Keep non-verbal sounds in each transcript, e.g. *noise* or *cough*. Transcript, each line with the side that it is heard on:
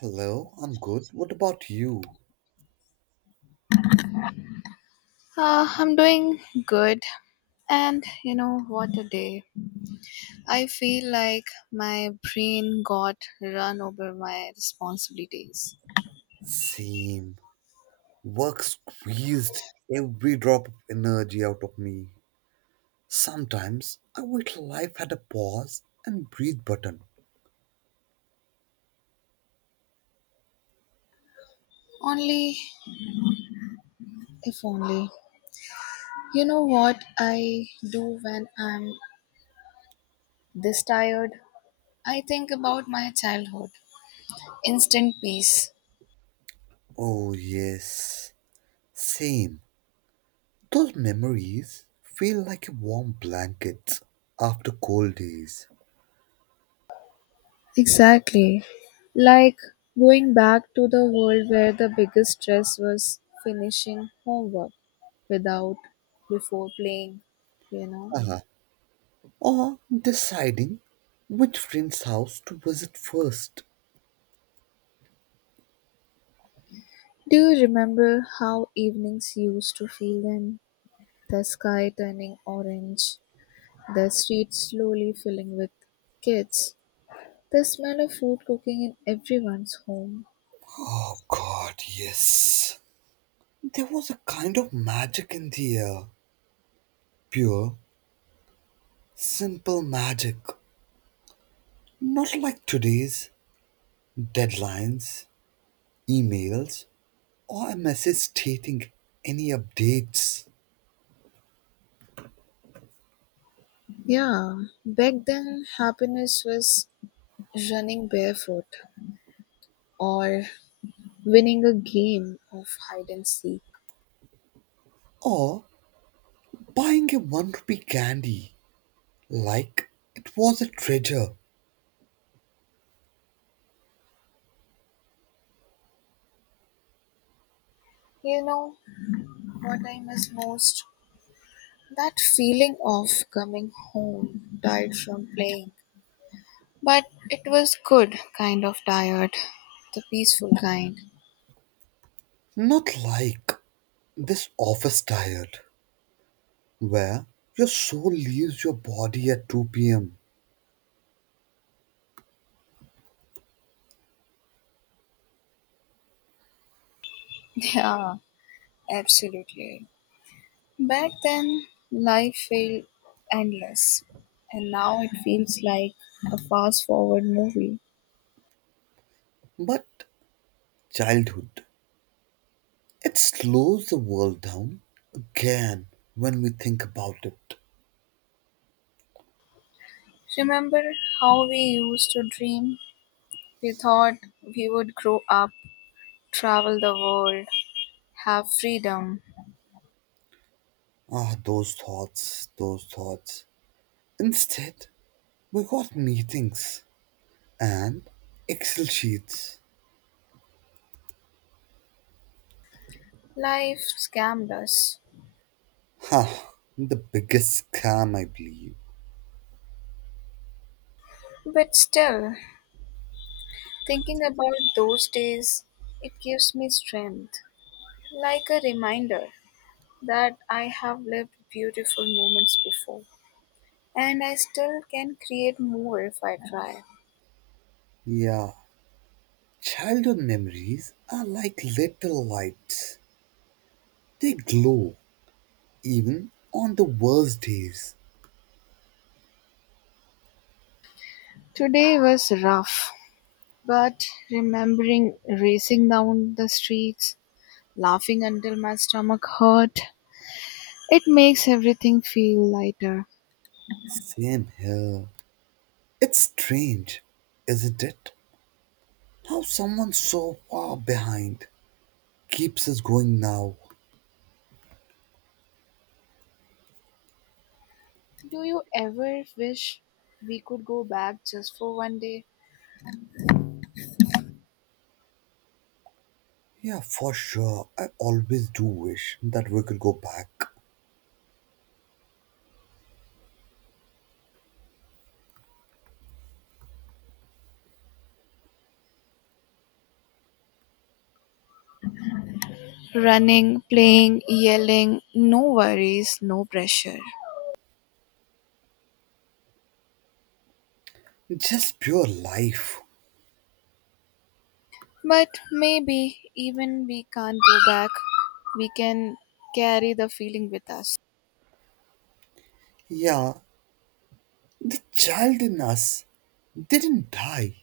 right: Hello, I'm good. What about you?
left: I'm doing good, and you know what a day. I feel like my brain got run over my responsibilities.
right: Same. Work squeezed every drop of energy out of me. Sometimes I wish life had a pause and breathe button.
left: Only If only. You know what I do when I'm this tired? I think about my childhood. Instant peace.
right: Oh, yes. Same. Those memories feel like a warm blanket after cold days.
left: Exactly. Like going back to the world where the biggest stress was finishing homework without before playing, you know.
right: Uh-huh. Or deciding which friend's house to visit first.
left: Do you remember how evenings used to feel then? The sky turning orange, the streets slowly filling with kids, the smell of food cooking in everyone's home.
right: Oh, God, yes. There was a kind of magic in the air. Pure, simple magic. Not like today's deadlines, emails, or a message stating any updates,
left: Yeah, back then happiness was running barefoot or winning a game of hide and seek.
right: or buying a one rupee candy like it was a treasure.
left: You know what I miss most? That feeling of coming home, tired from playing, but it was good, kind of tired, the peaceful kind.
right: Not like this office tired, where your soul leaves your body at 2 pm.
left: Yeah, absolutely. Back then, life felt endless, and now it feels like a fast forward movie.
right: But childhood, it slows the world down again when we think about it.
left: Remember how we used to dream? We thought we would grow up, travel the world, have freedom.
right: Ah, those thoughts, those thoughts. Instead, we got meetings and Excel sheets.
left: Life scammed us.
right: Ha, the biggest scam, I believe.
left: But still, thinking about those days, it gives me strength, like a reminder that I have lived beautiful moments before and I still can create more if I try.
right: Yeah, childhood memories are like little lights, they glow even on the worst days.
left: Today was rough, but remembering racing down the streets, laughing until my stomach hurt, it makes everything feel lighter.
right: Same here. It's strange, isn't it? How someone so far behind keeps us going now.
left: Do you ever wish we could go back just for one day?
right: Yeah, for sure. I always do wish that we could go back.
left: Running, playing, yelling, no worries, no pressure.
right: Just pure life.
left: But maybe even we can't go back, we can carry the feeling with us.
right: Yeah, the child in us didn't die.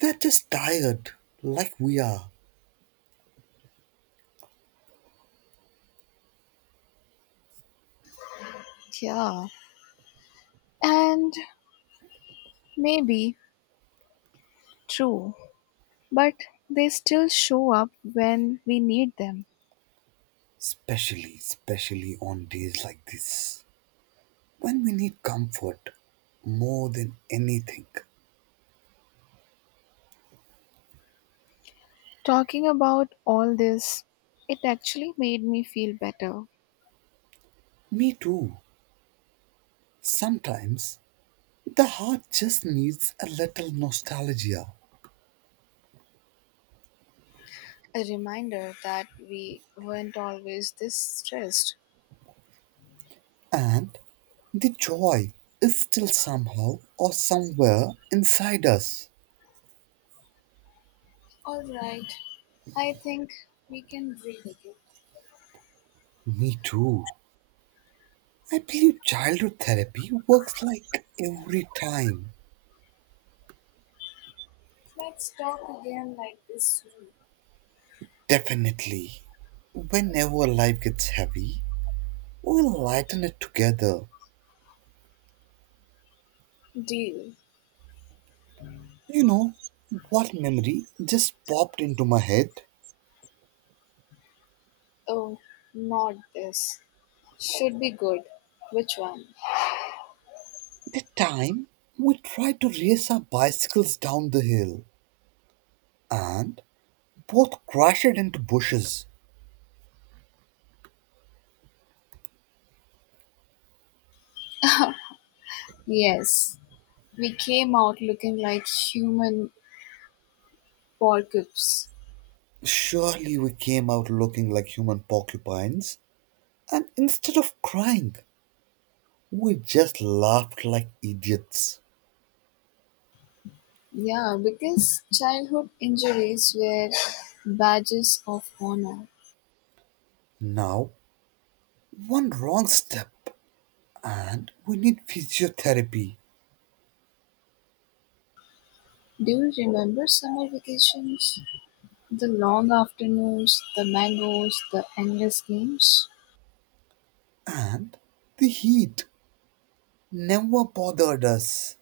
right: They're just tired, like we are.
left: Yeah. And maybe true, but they still show up when we need them.
right: Especially on days like this. When we need comfort more than anything.
left: Talking about all this, it actually made me feel better.
right: Me too. Sometimes the heart just needs a little nostalgia.
left: A reminder that we weren't always this stressed.
right: And the joy is still somehow or somewhere inside us.
left: All right, I think we can breathe again.
right: Me too. I believe childhood therapy works like every time.
left: Let's talk again like this soon.
right: Definitely. Whenever life gets heavy, we'll lighten it together.
left: Deal.
right: You know, what memory just popped into my head?
left: Oh, not this. Should be good. Which one?
right: The time we tried to race our bicycles down the hill and both crashed into bushes.
left: Yes, we came out looking like human porcupes.
right: Surely we came out looking like human porcupines, and instead of crying, we just laughed like idiots.
left: Yeah, because childhood injuries were badges of honor.
right: Now, one wrong step, and we need physiotherapy.
left: Do you remember summer vacations? The long afternoons, the mangoes, the endless games?
right: And the heat never bothered us.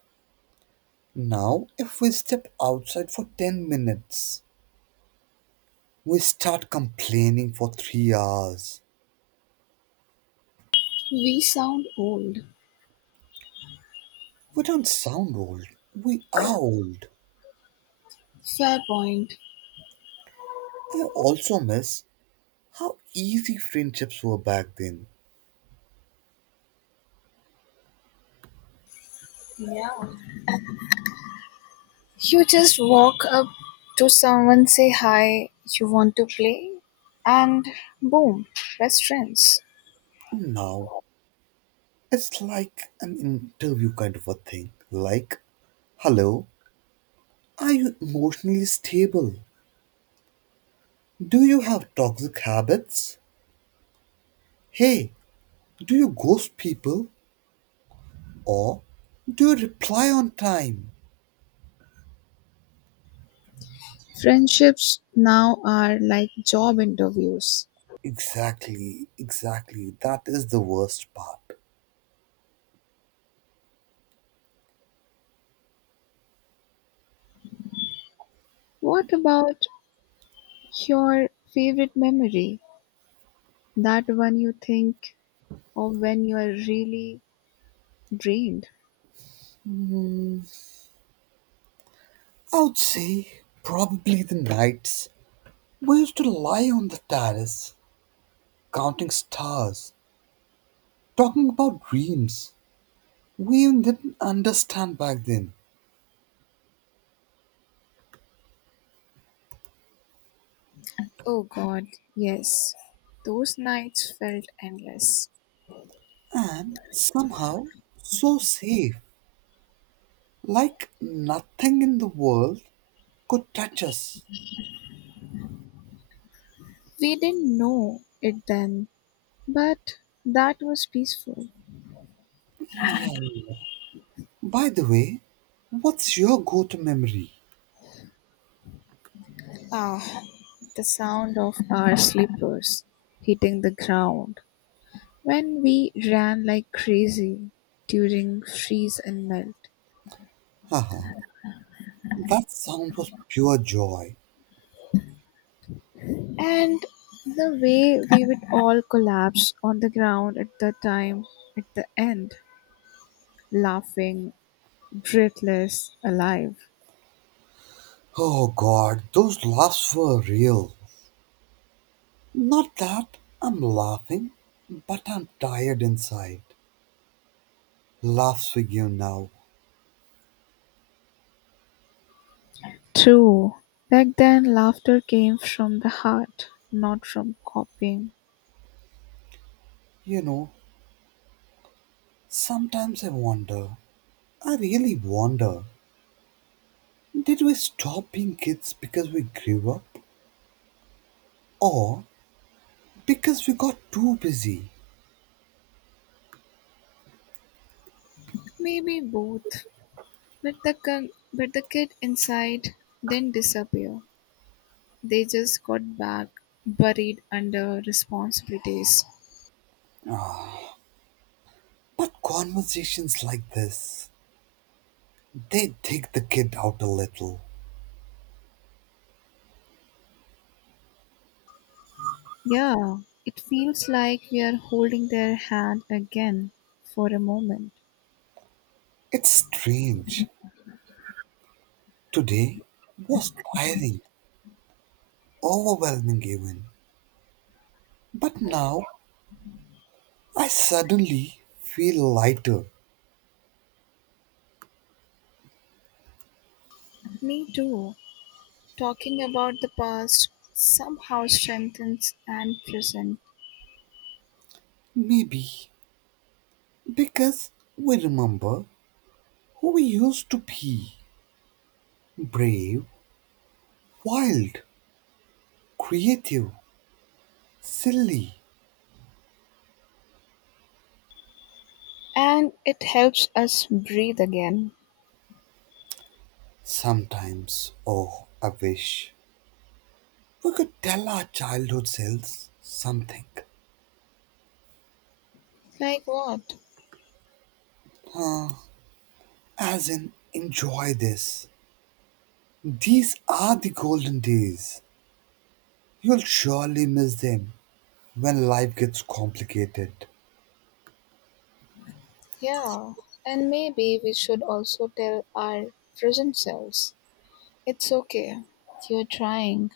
right: Now, if we step outside for 10 minutes, we start complaining for 3 hours.
left: We sound old.
right: We don't sound old, we are old.
left: Fair point.
right: I also miss how easy friendships were back then.
left: Yeah. You just walk up to someone, say hi, you want to play, and boom, best friends.
right: And now it's like an interview kind of a thing. Like, hello, are you emotionally stable? Do you have toxic habits? Hey, do you ghost people? Or do you reply on time?
left: Friendships now are like job interviews.
right: Exactly. That is the worst part.
left: What about your favorite memory? That one you think of when you are really drained?
right: I would say probably the nights we used to lie on the terrace, counting stars, talking about dreams, we didn't understand back then,
left: Oh god, yes. Those nights felt endless.
right: and somehow so safe, like nothing in the world could touch us.
left: We didn't know it then, but that was peaceful.
right: Yeah, by the way, what's your go-to memory?
left: Ah, the sound of our slippers hitting the ground when we ran like crazy during freeze and melt.
right: Haha, that sound was pure joy.
left: And the way we would all collapse on the ground at the end, laughing, breathless, alive.
right: Oh god, those laughs were real, not that I'm laughing, but I'm tired inside, laughs with you now.
left: True. Back then, laughter came from the heart, not from copying.
right: You know, sometimes I really wonder, did we stop being kids because we grew up, or because we got too busy?
left: Maybe both. But the kid inside didn't disappear. They just got back, buried under responsibilities.
right: But conversations like this, they take the kid out a little.
left: Yeah, it feels like we are holding their hand again for a moment.
right: It's strange. Today was tiring, overwhelming even. But now I suddenly feel lighter.
left: Me too. Talking about the past somehow strengthens and present,
right: Maybe because we remember who we used to be: brave, wild, creative, silly.
left: and it helps us breathe again.
right: Sometimes, oh, I wish we could tell our childhood selves something.
left: Like what?
right: As in, enjoy this. These are the golden days. You'll surely miss them when life gets complicated.
left: Yeah, and maybe we should also tell our present selves it's okay. You're trying,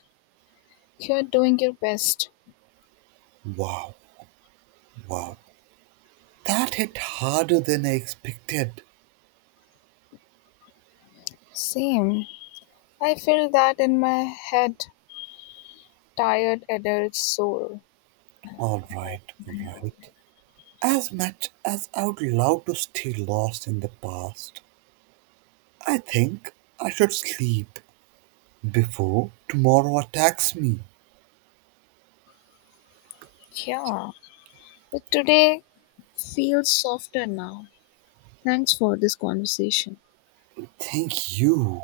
left: you're doing your best.
right: Wow, wow. That hit harder than I expected.
left: Same. I feel that in my head, tired adult soul.
right: Alright, alright. As much as I would love to stay lost in the past, I think I should sleep before tomorrow attacks me.
left: Yeah, but today feels softer now. Thanks for this conversation.
right: Thank you.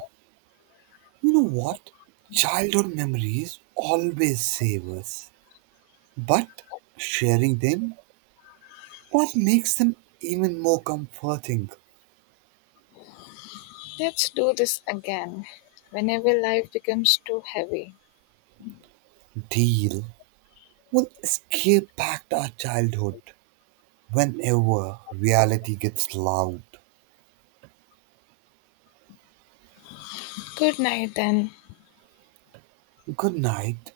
right: You know what? Childhood memories always save us, but sharing them, what makes them even more comforting?
left: Let's do this again whenever life becomes too heavy.
right: Deal. We'll escape back to our childhood whenever reality gets loud.
left: Good night then.
right: Good night,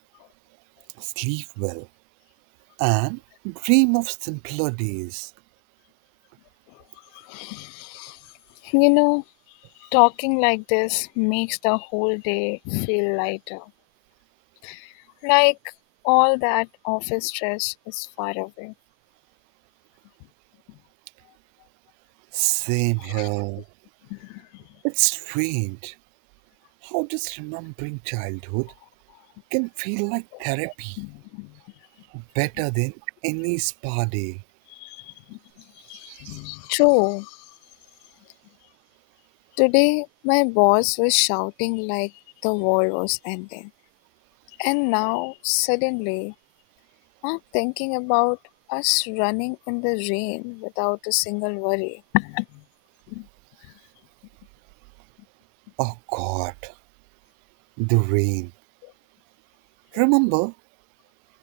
right: sleep well, and dream of simpler days.
left: You know, talking like this makes the whole day feel lighter. Like all that office stress is far away.
right: Same here. It's strange how just remembering childhood can feel like therapy, better than any spa day.
left: True. Today my boss was shouting like the world was ending. And now, suddenly, I'm thinking about us running in the rain without a single worry.
right: Oh god, the rain. Remember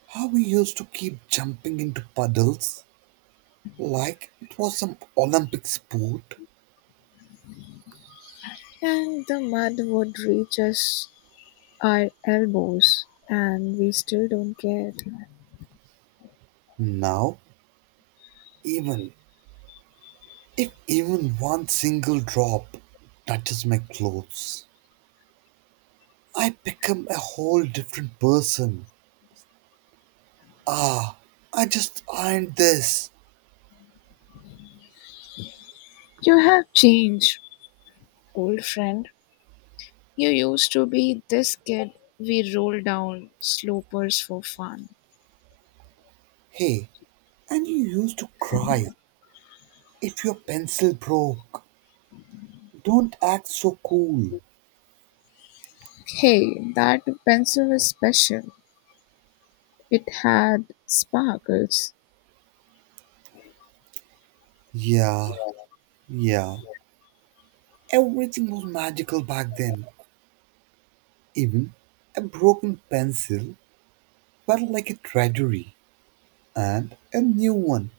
right: how we used to keep jumping into puddles like it was some Olympic sport?
left: And the mud would reach us our elbows, and we still don't care.
right: Now, even if even one single drop touches my clothes, I become a whole different person. Ah, I just ironed this.
left: You have changed, old friend. You used to be this kid we rolled down slopers for fun.
right: Hey, and you used to cry if your pencil broke. Don't act so cool.
left: Hey, that pencil was special. It had sparkles.
right: Yeah, yeah. Everything was magical back then. Even a broken pencil felt like a treasury, and a new one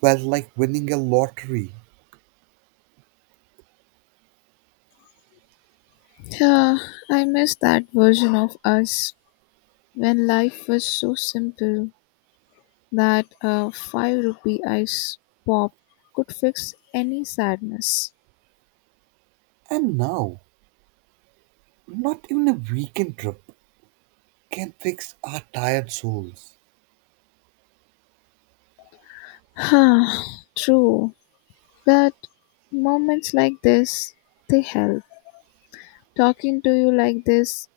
right: felt like winning a lottery.
left: Yeah, I miss that version of us, when life was so simple that a 5 rupee ice pop could fix any sadness.
right: And now, not even a weekend trip can fix our tired souls.
left: *sighs* True, but moments like this, they help. Talking to you like this,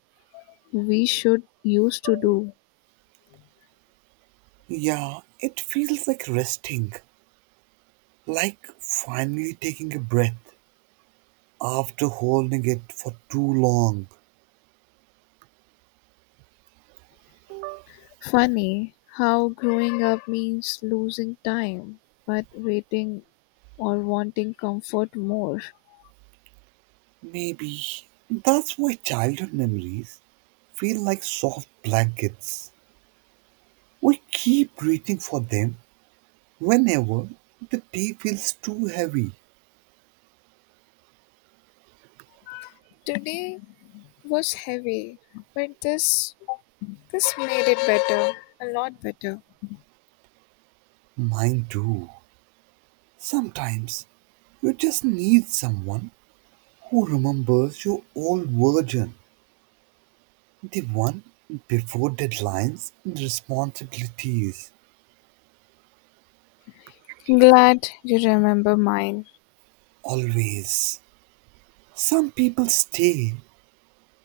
left: we should used to do.
right: Yeah, it feels like resting, like finally taking a breath after holding it for too long.
left: Funny how growing up means losing time, but waiting or wanting comfort more.
right: Maybe that's why childhood memories feel like soft blankets. We keep reaching for them whenever the day feels too heavy.
left: Today was heavy, but this made it better, a lot better.
right: Mine too. Sometimes you just need someone who remembers your old version, the one before deadlines and responsibilities.
left: Glad you remember mine.
right: Always. Some people stay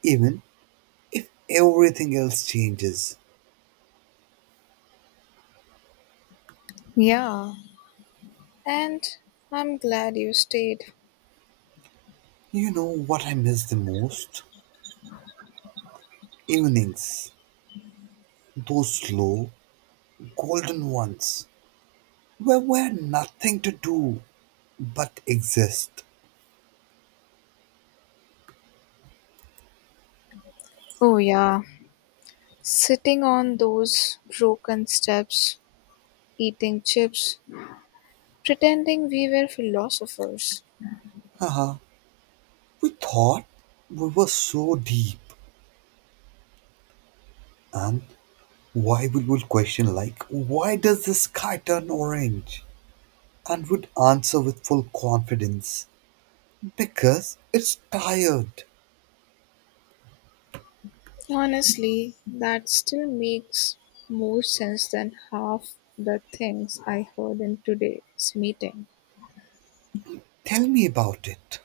right: even if everything else changes.
left: Yeah, and I'm glad you stayed.
right: You know what I miss the most? Evenings. Those slow, golden ones where we had nothing to do but exist.
left: Oh, yeah, sitting on those broken steps, eating chips, pretending we were philosophers.
right: Haha, we thought we were so deep. And why we would question like, why does the sky turn orange? And would answer with full confidence, because it's tired.
left: Honestly, that still makes more sense than half the things I heard in today's meeting.
right: Tell me about it.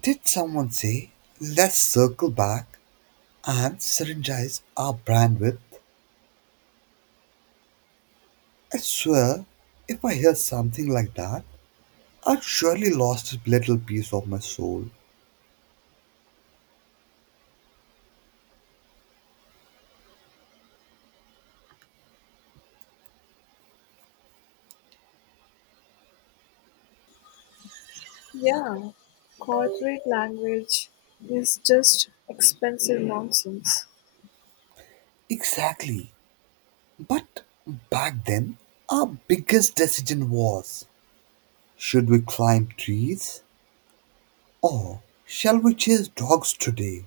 right: Did someone say, let's circle back and synergize our brand with. I swear, if I hear something like that, I've surely lost a little piece of my soul.
left: Yeah, corporate language is just expensive nonsense.
right: Exactly. But back then, our biggest decision was should we climb trees or shall we chase dogs today?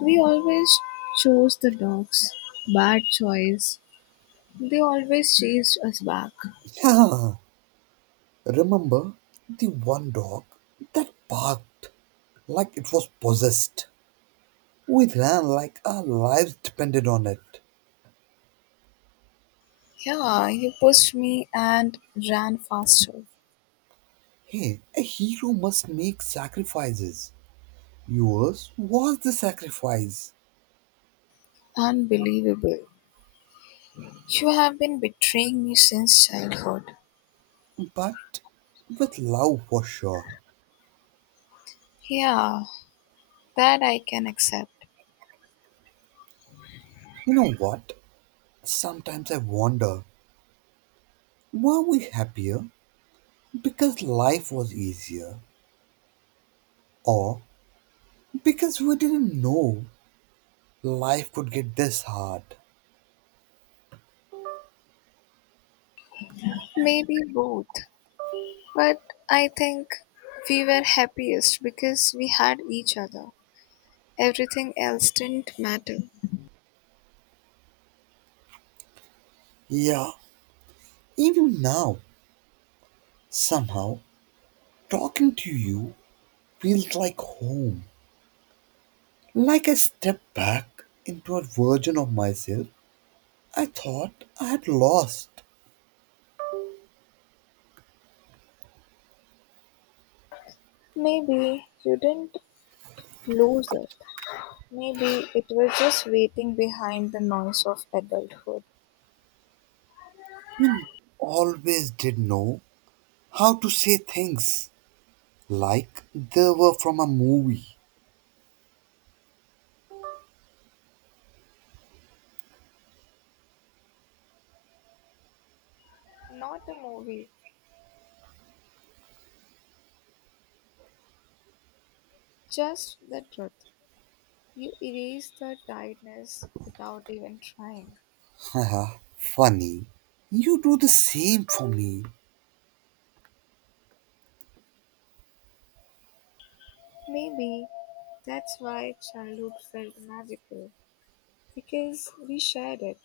left: We always chose the dogs. Bad choice. They always chased us back.
right: *laughs* Yeah, remember the one dog that barked like it was possessed? We ran like our lives depended on it.
left: Yeah, you pushed me and ran faster.
right: Hey, a hero must make sacrifices. Yours was the sacrifice,
left: Unbelievable. You have been betraying me since childhood.
right: but with love for sure.
left: Yeah, that I can accept.
right: You know what? Sometimes I wonder, were we happier because life was easier, or because we didn't know life could get this hard?
left: Maybe both. But I think we were happiest because we had each other. Everything else didn't matter.
right: Yeah, even now, somehow, talking to you feels like home, like I step back into a version of myself I thought I had lost.
left: Maybe you didn't lose it. Maybe it was just waiting behind the noise of adulthood.
right: Always did know how to say things like they were from a movie.
left: Not a movie, just the truth. You erase the tiredness without even trying.
right: Haha, funny. You do the same for me.
left: Maybe that's why childhood felt magical, because we shared it.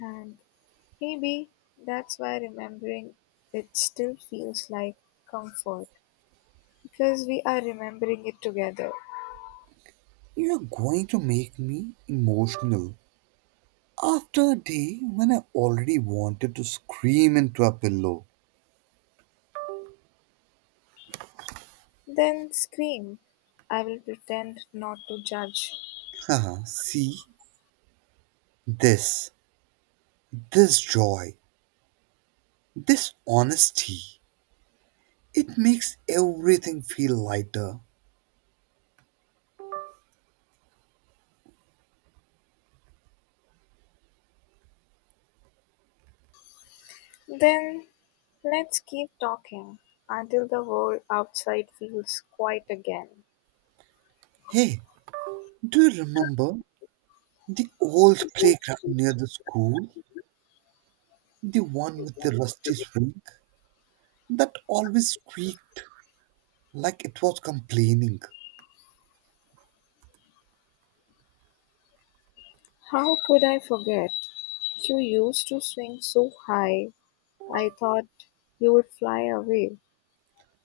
left: And maybe that's why remembering it still feels like comfort, because we are remembering it together.
right: You're going to make me emotional. After a day when I already wanted to scream into a pillow.
left: Then scream. I will pretend not to judge.
right: Haha, see? This, this joy, this honesty. It makes everything feel lighter.
left: Then, let's keep talking until the world outside feels quiet again.
right: Hey, do you remember the old playground near the school, the one with the rusty swing that always squeaked like it was complaining.
left: How could I forget? You used to swing so high, I thought you would fly away.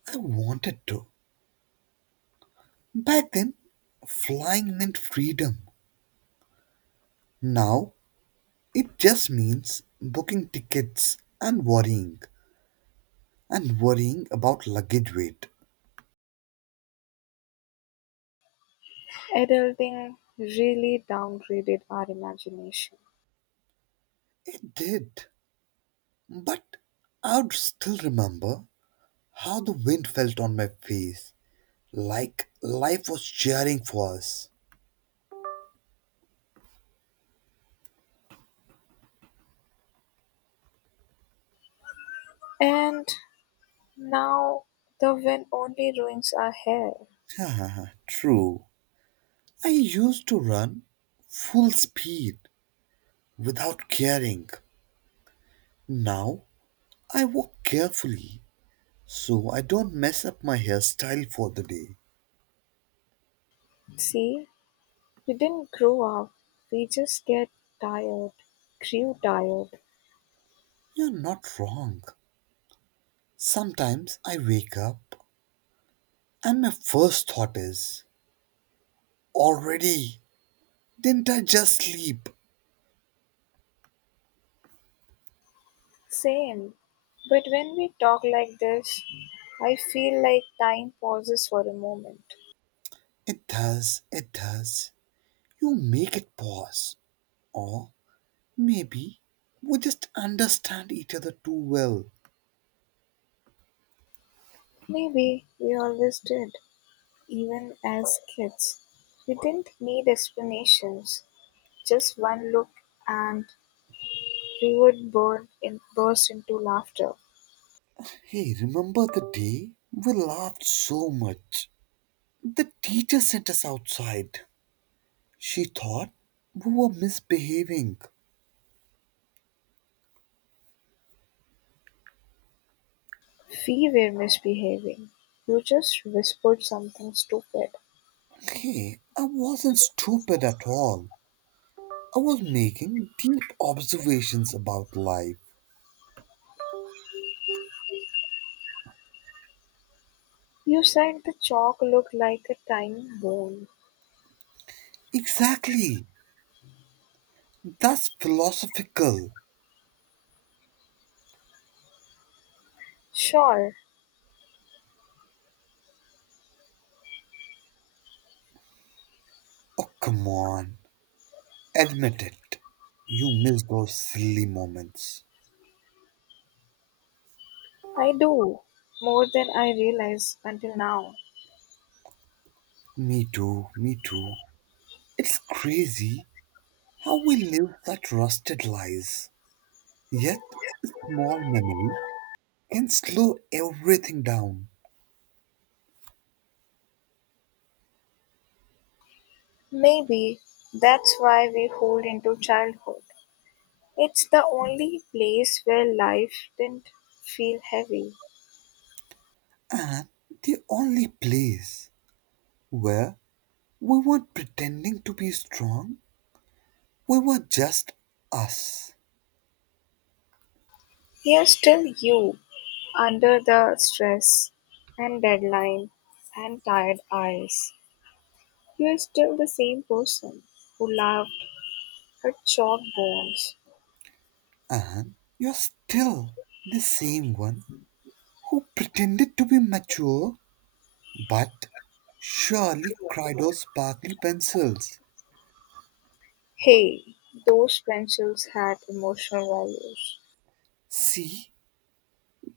right: I wanted to. Back then, flying meant freedom. Now, it just means booking tickets and worrying about luggage weight.
left: Adulting really downgraded our imagination.
right: It did. But I would still remember how the wind felt on my face, like life was cheering for us.
left: And now the wind only ruins our hair.
right: *laughs* True. I used to run full speed without caring. Now I walk carefully so I don't mess up my hairstyle for the day.
left: See, we didn't grow up, we just tired, grew tired.
right: You're not wrong. Sometimes I wake up and my first thought is, already? Didn't I just sleep?
left: Same. But when we talk like this, I feel like time pauses for a moment.
right: It does. You make it pause. Or maybe we just understand each other too well.
left: Maybe we always did, even as kids. We didn't need explanations, just one look and we would burst into laughter.
right: Hey, remember the day? We laughed so much. The teacher sent us outside. She thought we were misbehaving.
left: We were misbehaving. You just whispered something stupid.
right: Hey, I wasn't stupid at all. I was making deep observations about life.
left: You said the chalk looked like a tiny bone.
right: Exactly. That's philosophical.
left: Sure,
right: Oh, come on. Admit it. You miss those silly moments.
left: I do. More than I realize until now.
right: Me too. It's crazy how we live such rusted lives. Yet, a small memory can slow everything down.
left: Maybe that's why we hold into childhood. It's the only place where life didn't feel heavy.
right: And the only place where we weren't pretending to be strong, we were just us.
left: Here's still you, under the stress and deadline and tired eyes. You're still the same person who laughed at chalk bones.
right: And you're still the same one who pretended to be mature but surely cried those sparkly pencils.
left: Hey, those pencils had emotional values.
right: See,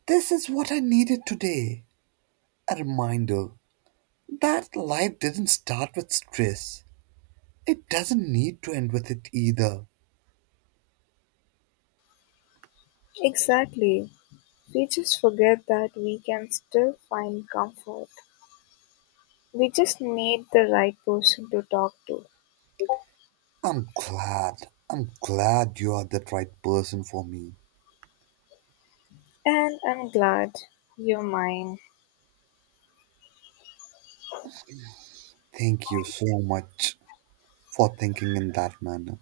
right: this is what I needed today, a reminder that life didn't start with stress. It doesn't need to end with it either.
left: Exactly. We just forget that we can still find comfort. We just need the right person to talk to.
right: I'm glad you are the right person for me.
left: And I'm glad you're mine.
right: Thank you so much for thinking in that manner.